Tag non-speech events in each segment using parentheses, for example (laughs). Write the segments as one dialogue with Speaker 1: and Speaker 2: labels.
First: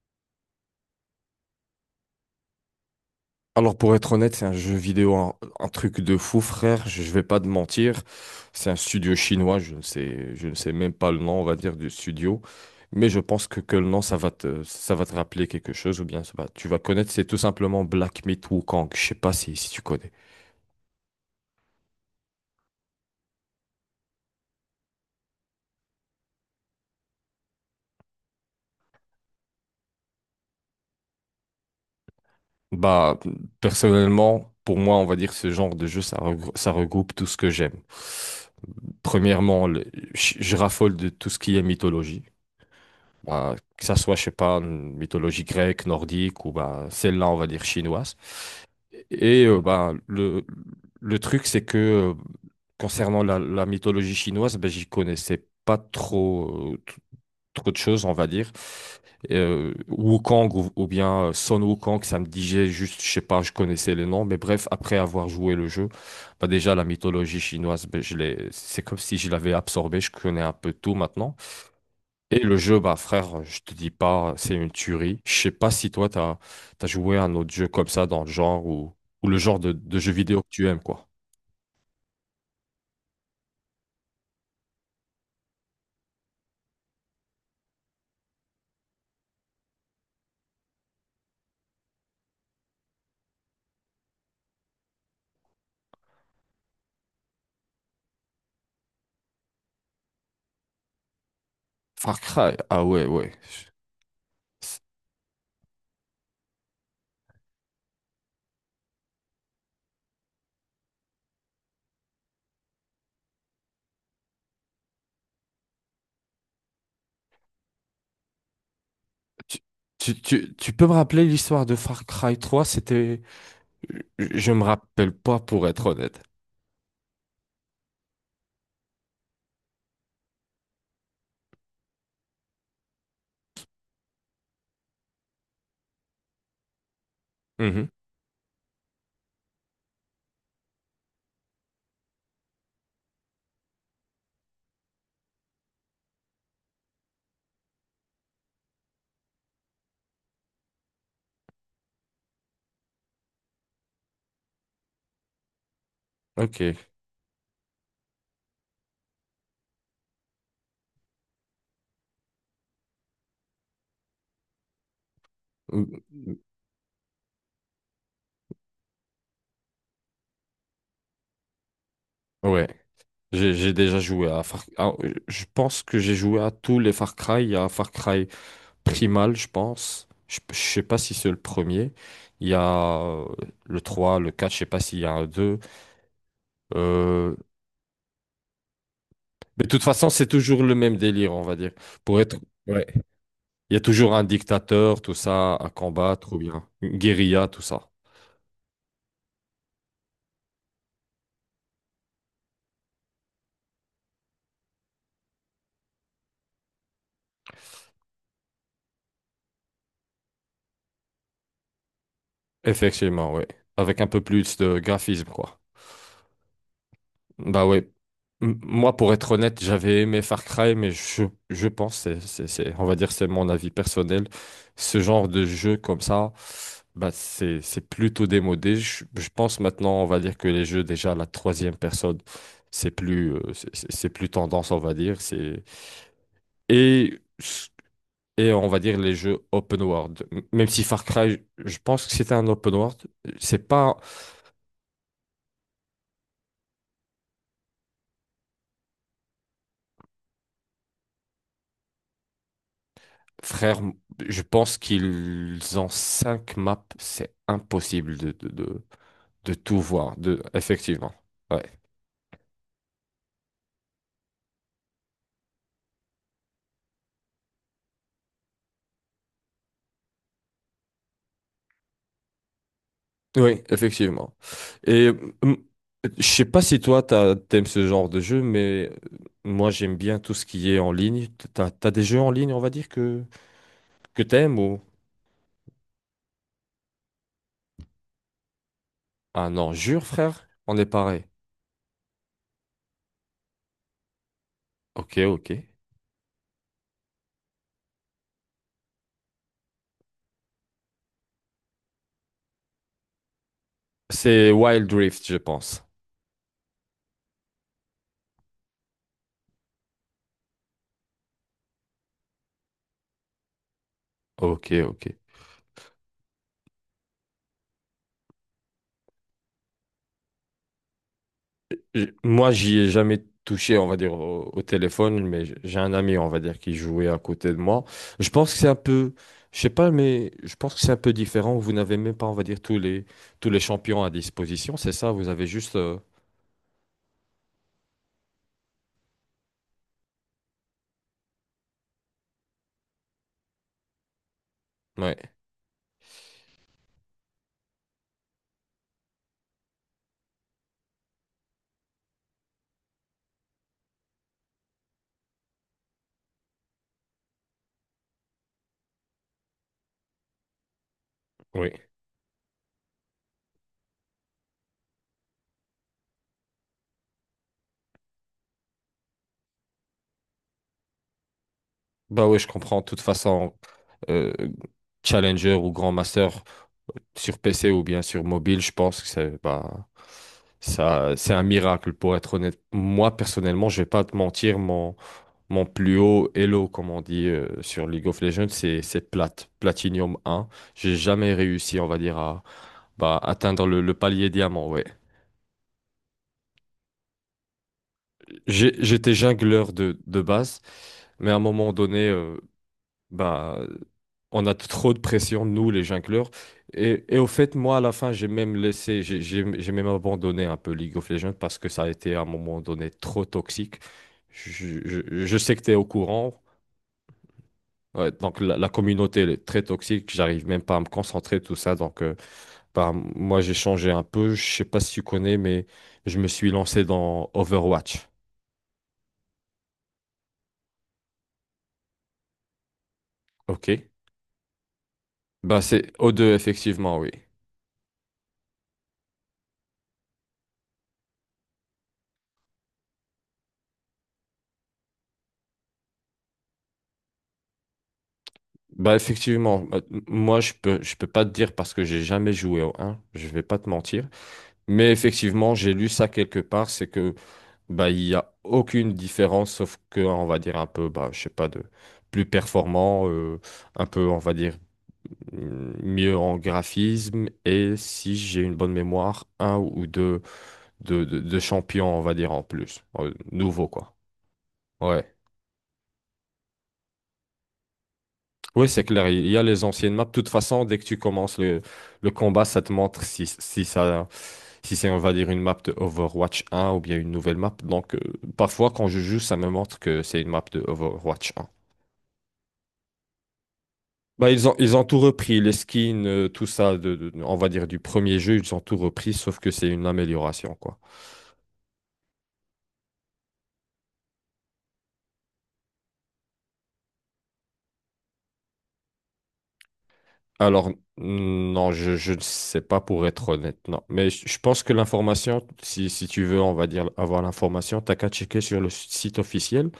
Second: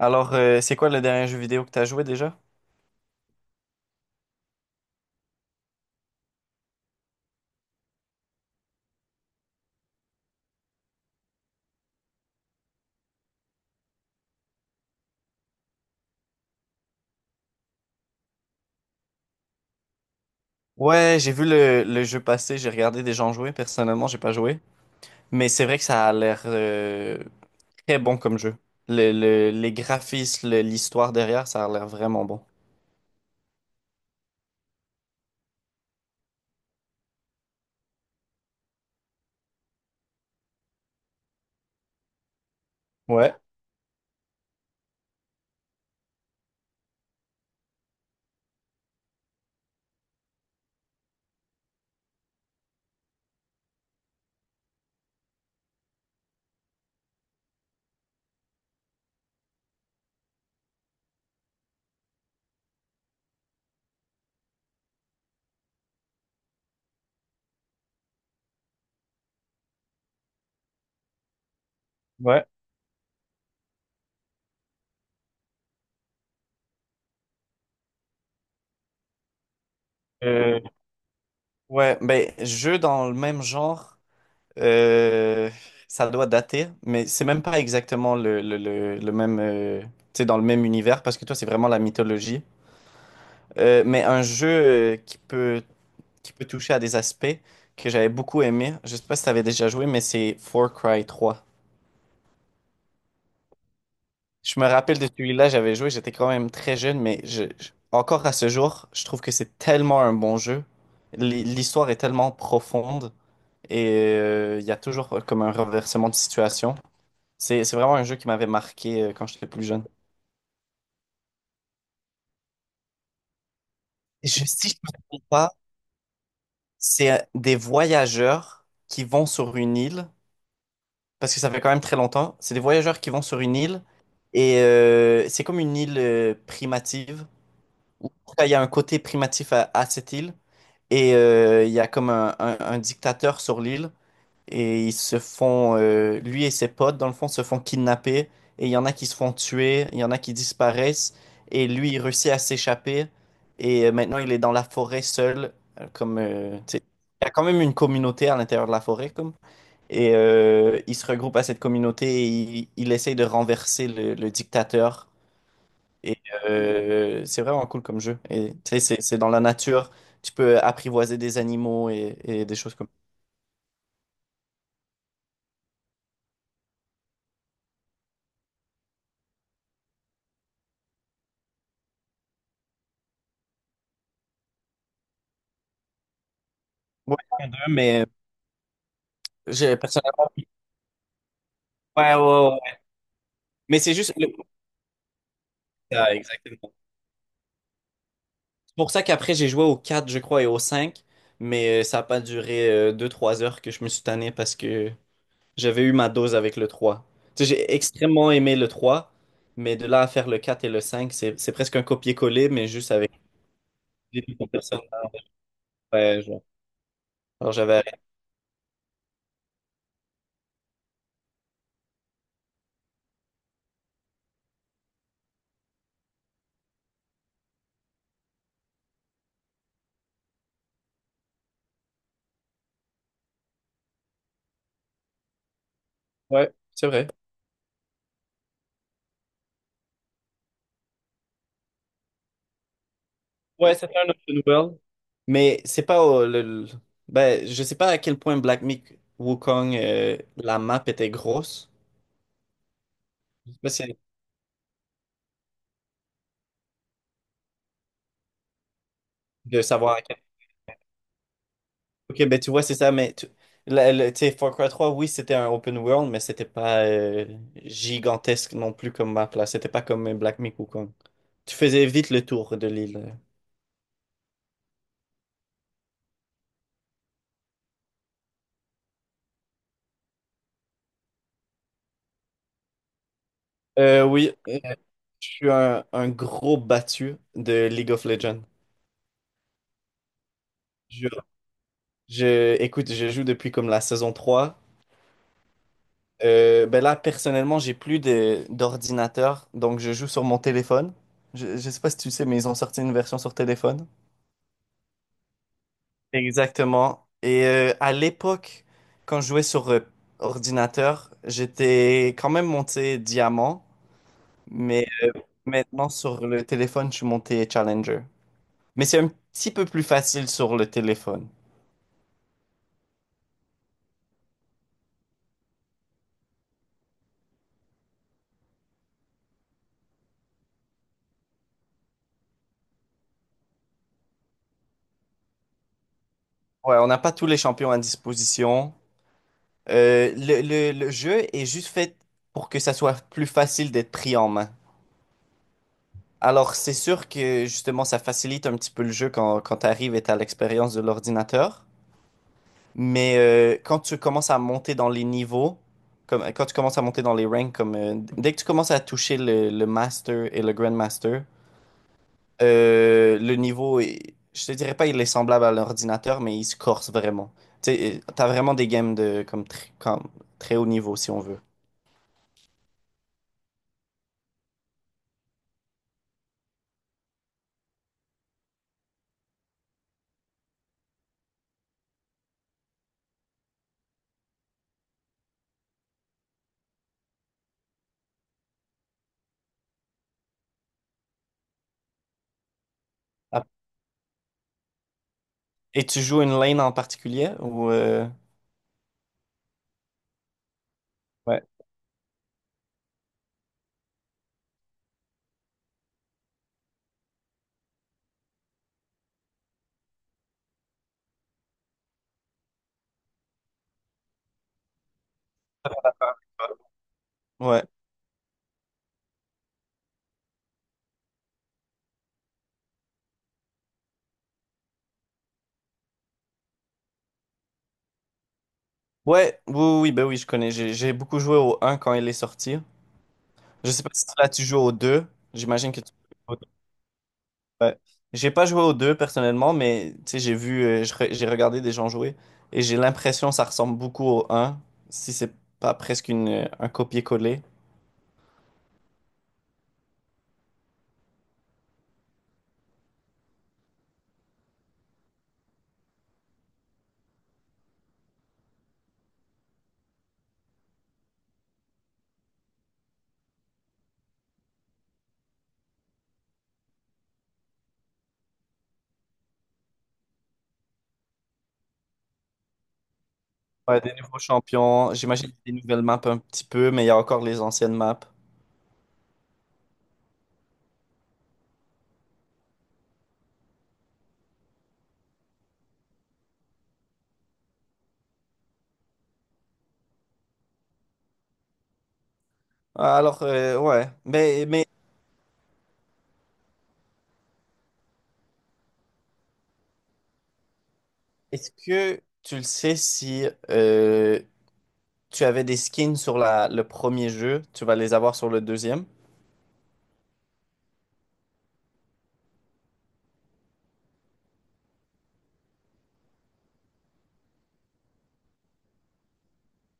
Speaker 1: Alors, c'est quoi le dernier jeu vidéo que t'as joué déjà?
Speaker 2: Alors pour être honnête, c'est un jeu vidéo, un truc de fou, frère. Je vais pas te mentir. C'est un studio chinois. Je ne sais même pas le nom, on va dire, du studio. Mais je pense que le nom, ça va te rappeler quelque chose ou bien tu vas connaître. C'est tout simplement Black Myth Wukong. Je sais pas si tu connais.
Speaker 1: Ouais, j'ai vu le jeu passer, j'ai regardé des gens jouer. Personnellement, j'ai pas joué. Mais c'est vrai que ça a l'air très bon comme jeu. Les graphismes, l'histoire derrière, ça a l'air vraiment bon.
Speaker 2: Bah, personnellement, pour moi, on va dire ce genre de jeu, ça regroupe tout ce que j'aime. Premièrement, je raffole de tout ce qui est mythologie.
Speaker 1: Ouais,
Speaker 2: Bah, que ça soit, je sais pas, une mythologie grecque, nordique ou bah, celle-là, on va dire chinoise. Et bah, le truc, c'est que concernant la mythologie chinoise, ben, j'y connaissais pas trop, trop de choses, on va dire. Wukong ou bien Sun Wukong, ça me disait juste, je sais pas, je connaissais les noms, mais bref, après avoir joué le jeu, bah déjà la mythologie chinoise, ben, c'est comme si je l'avais absorbée, je connais un peu tout maintenant. Et
Speaker 1: ouais.
Speaker 2: le jeu, bah frère, je te dis pas, c'est une tuerie. Je sais pas si toi, t'as joué à un autre jeu comme ça dans le genre ou le genre de jeu vidéo que
Speaker 1: Euh,
Speaker 2: tu aimes, quoi.
Speaker 1: ouais, ben, jeu dans le même genre, euh, ça doit dater, mais c'est même pas exactement le même, tu sais, dans le même univers, parce que toi, c'est vraiment la mythologie. Mais un jeu qui peut toucher à des aspects que j'avais beaucoup aimé. Je sais pas si tu avais déjà joué, mais c'est Far Cry 3.
Speaker 2: Far Cry, ah ouais, ouais.
Speaker 1: Je me rappelle de celui-là, j'avais joué, j'étais quand même très jeune, mais encore à ce jour, je trouve que c'est tellement un bon jeu. L'histoire est tellement profonde et il y a toujours comme un renversement de situation. C'est vraiment un jeu qui m'avait marqué quand j'étais
Speaker 2: Tu,
Speaker 1: plus jeune.
Speaker 2: tu peux me rappeler l'histoire de Far Cry 3? C'était. Je
Speaker 1: Je,
Speaker 2: je me
Speaker 1: si je ne me
Speaker 2: rappelle
Speaker 1: trompe
Speaker 2: pas
Speaker 1: pas,
Speaker 2: pour être honnête.
Speaker 1: c'est des voyageurs qui vont sur une île parce que ça fait quand même très longtemps. C'est des voyageurs qui vont sur une île et c'est comme une île primative.
Speaker 2: Mhm.
Speaker 1: En tout cas, il y a un côté primatif à cette île et il y a comme un dictateur sur l'île et ils se font, lui et ses potes, dans le fond, se font kidnapper et il y en a qui se font tuer, il y en a qui disparaissent et lui, il réussit à s'échapper et maintenant, il est dans la forêt seul,
Speaker 2: Ok.
Speaker 1: tu sais, il y a quand même une communauté à l'intérieur de la forêt, comme. Et il se regroupe à cette communauté et il essaye de renverser le dictateur.
Speaker 2: Ou-
Speaker 1: Et c'est vraiment cool comme jeu. Et tu sais, c'est dans la nature. Tu peux apprivoiser des animaux et des
Speaker 2: Ouais.
Speaker 1: choses comme
Speaker 2: J'ai déjà joué à ah, je pense que j'ai joué à tous les Far Cry. Il y a Far Cry Primal, je pense. Je sais pas si c'est le premier. Il y a le 3, le 4. Je sais pas s'il y a un 2.
Speaker 1: ça. Ouais,
Speaker 2: Euh,
Speaker 1: il y en a deux, mais
Speaker 2: Mais de
Speaker 1: j'ai
Speaker 2: toute façon, c'est
Speaker 1: personnellement.
Speaker 2: toujours le même délire, on va dire.
Speaker 1: Ouais,
Speaker 2: Pour être.
Speaker 1: ouais, ouais.
Speaker 2: Ouais. Il y
Speaker 1: Mais
Speaker 2: a
Speaker 1: c'est juste.
Speaker 2: toujours un dictateur, tout ça, à
Speaker 1: Ah,
Speaker 2: combattre, ou bien
Speaker 1: exactement.
Speaker 2: une guérilla, tout ça.
Speaker 1: C'est pour ça qu'après, j'ai joué au 4, je crois, et au 5. Mais ça n'a pas duré deux, trois heures que je me suis tanné parce que j'avais eu ma dose avec le 3. Tu sais, j'ai extrêmement aimé le 3, mais de là à faire le 4 et le 5, c'est presque un copier-coller, mais juste avec
Speaker 2: Effectivement, ouais. Avec un peu
Speaker 1: des nouveaux
Speaker 2: plus de
Speaker 1: personnages.
Speaker 2: graphisme, quoi.
Speaker 1: Ouais, genre. Alors
Speaker 2: Bah
Speaker 1: j'avais
Speaker 2: ouais.
Speaker 1: arrêté.
Speaker 2: Moi, pour être honnête, j'avais aimé Far Cry, mais je pense, on va dire, c'est mon avis personnel. Ce genre de jeu comme ça, bah, c'est plutôt démodé. Je pense maintenant, on va dire que les jeux, déjà, la troisième personne, c'est plus tendance, on va dire.
Speaker 1: Ouais, c'est vrai.
Speaker 2: Et, et on va dire les jeux open world. Même si Far Cry, je pense que c'était un open world, c'est
Speaker 1: Ouais, c'est
Speaker 2: pas.
Speaker 1: un open world. Mais c'est pas ben, je sais pas à quel point Black Myth Wukong, la map était grosse. Je sais pas
Speaker 2: Frère,
Speaker 1: si-
Speaker 2: je pense qu'ils ont cinq maps. C'est impossible de
Speaker 1: de
Speaker 2: tout
Speaker 1: savoir à
Speaker 2: voir. Effectivement. Ouais.
Speaker 1: ok, ben tu vois, c'est ça, mais tu tu sais, Far Cry 3, oui, c'était un open world, mais c'était pas gigantesque non plus comme map, là. C'était pas comme Black Myth Wukong. Tu faisais vite le tour de l'île.
Speaker 2: Oui, effectivement. Et hum, je sais pas si toi, t'aimes ce genre de jeu, mais moi, j'aime bien tout ce qui est en ligne. T'as des jeux en ligne, on va dire, que, que
Speaker 1: Oui,
Speaker 2: t'aimes ou...
Speaker 1: je suis un gros battu de League of Legends.
Speaker 2: Ah non, jure, frère, on est
Speaker 1: Jure.
Speaker 2: pareil.
Speaker 1: Je, écoute, je joue depuis comme la saison 3.
Speaker 2: Ok, ok.
Speaker 1: Ben là, personnellement, d'ordinateur, donc je joue sur mon téléphone. Je sais pas si tu sais, mais ils ont sorti une version sur téléphone.
Speaker 2: C'est Wild Rift, je pense.
Speaker 1: Exactement. Et à l'époque, quand je jouais sur ordinateur, j'étais quand même monté diamant,
Speaker 2: Ok,
Speaker 1: mais
Speaker 2: ok.
Speaker 1: maintenant sur le téléphone, je suis monté challenger. Mais c'est un petit peu plus facile sur le téléphone.
Speaker 2: Moi, j'y ai jamais touché, on va dire, au téléphone, mais j'ai un ami, on va dire, qui jouait à côté de moi. Je pense que c'est un peu, je sais pas, mais je pense que c'est un peu différent. Vous n'avez même pas, on va dire, tous les champions à disposition, c'est ça? Vous avez juste.
Speaker 1: Ouais, on n'a pas tous les champions à disposition. Le jeu est juste fait pour que ça soit plus facile d'être pris en main.
Speaker 2: Ouais,
Speaker 1: Alors, c'est sûr que justement, ça facilite un petit peu le jeu quand, quand tu arrives et tu l'expérience de l'ordinateur. Mais quand tu commences à monter dans les niveaux, comme, quand tu commences à monter dans les ranks, comme, dès que tu commences à toucher le Master et le Grandmaster,
Speaker 2: oui.
Speaker 1: le niveau, est- je te dirais pas il est semblable à l'ordinateur, mais il se corse vraiment. Tu sais, t'as vraiment des games de comme, comme très haut niveau, si on veut.
Speaker 2: Bah oui, je comprends. De toute façon, euh, Challenger ou Grand Master sur PC ou bien sur mobile, je pense que c'est bah, ça, c'est un miracle, pour être honnête. Moi, personnellement, je vais pas te mentir, Mon plus haut elo, comme on dit sur League of Legends, c'est Platinum 1. J'ai jamais réussi, on va dire, à bah,
Speaker 1: Ah.
Speaker 2: atteindre le palier diamant. Ouais.
Speaker 1: Et tu joues une lane en particulier ou
Speaker 2: J'étais jungleur de base, mais à un
Speaker 1: ouais.
Speaker 2: moment donné, bah, on a trop de pression, nous, les jungleurs. Et au fait, moi, à la fin, j'ai même laissé, j'ai même abandonné un peu League of Legends parce que ça a été à un moment donné trop toxique. Je sais que tu es au courant.
Speaker 1: Ouais.
Speaker 2: Ouais, donc la communauté elle est très toxique, j'arrive même pas à me concentrer, tout ça. Donc bah, moi j'ai changé un peu, je sais pas si tu connais, mais je me suis lancé dans Overwatch.
Speaker 1: Ouais, oui, oui, oui, ben oui, je connais. J'ai beaucoup joué au un quand il est sorti.
Speaker 2: Ok.
Speaker 1: Je sais pas si là tu joues au deux.
Speaker 2: Bah
Speaker 1: J'imagine que
Speaker 2: c'est
Speaker 1: tu...
Speaker 2: O2 effectivement, oui.
Speaker 1: Ouais. J'ai pas joué aux deux personnellement, mais tu sais, j'ai vu, j'ai regardé des gens jouer et j'ai l'impression que ça ressemble beaucoup au un si c'est pas presque un copier-coller.
Speaker 2: Bah effectivement, bah, moi je peux pas te dire parce que j'ai jamais joué au 1, je vais pas te mentir. Mais effectivement, j'ai lu ça quelque part, c'est que bah il y a aucune différence sauf que on va dire un peu bah je sais pas de plus performant, un peu on va dire mieux en graphisme et si j'ai une bonne mémoire, un ou deux de champions, on va dire en plus, nouveau
Speaker 1: Ouais, des
Speaker 2: quoi.
Speaker 1: nouveaux champions,
Speaker 2: Ouais.
Speaker 1: j'imagine des nouvelles maps un petit peu, mais il y a encore les anciennes maps.
Speaker 2: Oui, c'est clair, il y a les anciennes maps. De toute façon, dès que tu commences le combat, ça te montre si c'est, on va dire, une map de Overwatch 1 ou bien une nouvelle map. Donc, parfois, quand je joue, ça me montre que c'est une map de Overwatch 1.
Speaker 1: Alors, ouais,
Speaker 2: Bah, ils ont,
Speaker 1: mais
Speaker 2: ils ont tout repris, les skins, tout ça, on va dire, du premier jeu, ils ont tout repris, sauf que c'est une amélioration, quoi.
Speaker 1: est-ce que tu le sais si euh, tu avais des skins sur le premier jeu, tu vas les avoir sur le deuxième?
Speaker 2: Alors, non, je ne sais pas pour être honnête, non. Mais je pense que l'information, si tu veux, on va dire, avoir l'information, t'as qu'à checker sur le site officiel.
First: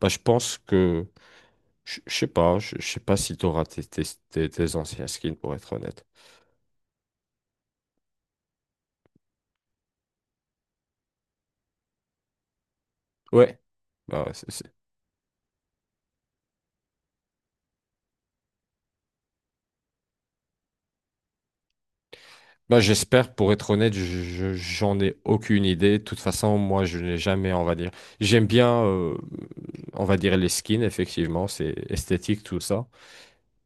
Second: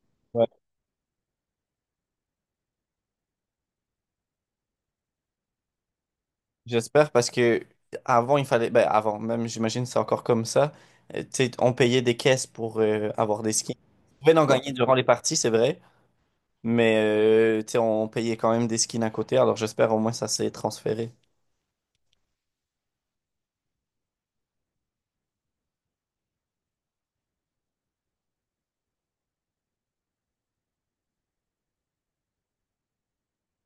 Speaker 2: Bah, je sais pas si tu auras tes- anciens skins, pour être honnête.
Speaker 1: J'espère parce que avant il fallait ben avant même j'imagine c'est encore comme ça, tu sais on payait des caisses pour avoir des
Speaker 2: Ouais.
Speaker 1: skins.
Speaker 2: Bah,
Speaker 1: On
Speaker 2: ouais,
Speaker 1: pouvait en ouais gagner durant les parties, c'est vrai, mais tu sais on payait quand même des skins à côté, alors j'espère au moins ça s'est transféré.
Speaker 2: bah, j'espère, pour être honnête, j'en ai aucune idée. De toute façon, moi, je n'ai jamais, on va dire. J'aime bien, on va dire, les skins, effectivement, c'est esthétique, tout ça.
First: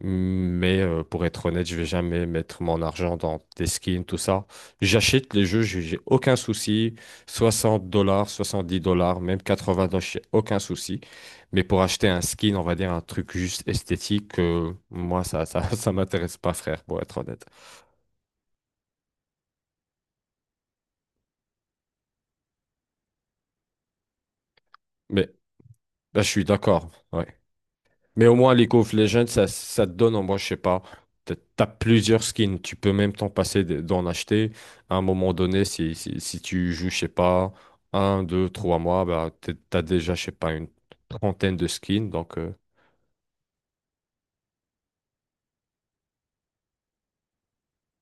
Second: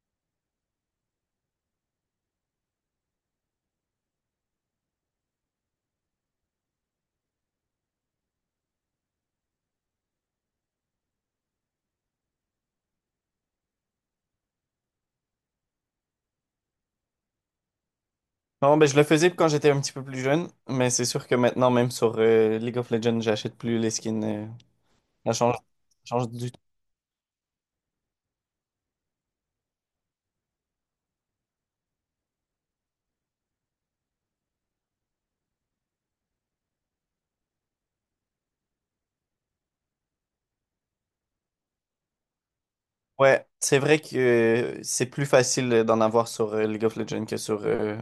Speaker 2: Mais pour être honnête, je vais jamais mettre mon argent dans des skins, tout ça. J'achète les jeux, j'ai aucun souci. 60 dollars, 70 dollars, même 80 dollars, j'ai aucun souci. Mais pour acheter un skin, on va dire un truc juste esthétique, moi, (laughs) ça m'intéresse pas, frère, pour être honnête.
Speaker 1: Non, ben je le faisais quand j'étais un petit peu plus jeune, mais c'est sûr que maintenant même sur League of Legends, j'achète plus les skins.
Speaker 2: Mais
Speaker 1: Ça change, ça
Speaker 2: là, je
Speaker 1: change
Speaker 2: suis
Speaker 1: du tout.
Speaker 2: d'accord. Ouais. Mais au moins, League of Legends, ça te donne, moi, je sais pas, t'as plusieurs skins, tu peux même t'en passer d'en acheter. À un moment donné, si tu joues, je sais pas, un, deux, trois mois, bah, t'as déjà, je sais pas, une trentaine de skins. Donc,
Speaker 1: Ouais, c'est vrai que c'est plus facile d'en avoir sur League of Legends que sur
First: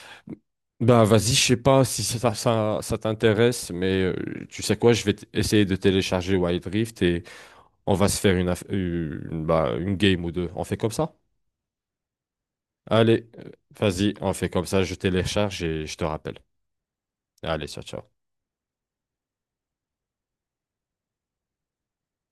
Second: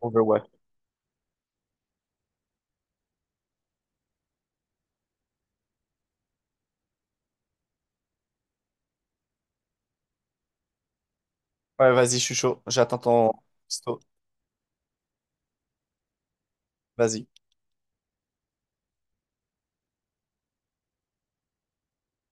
Speaker 1: Overwatch.
Speaker 2: bah, vas-y, je sais pas si ça t'intéresse, mais tu sais quoi, je vais essayer de télécharger Wild Rift et on va se faire une, aff- une, bah, une game ou deux. On fait comme ça?
Speaker 1: Ouais, vas-y, je suis chaud. J'attends
Speaker 2: Allez,
Speaker 1: ton... texto.
Speaker 2: vas-y, on fait comme ça, je télécharge et je te rappelle.
Speaker 1: Vas-y.
Speaker 2: Allez, ciao, ciao.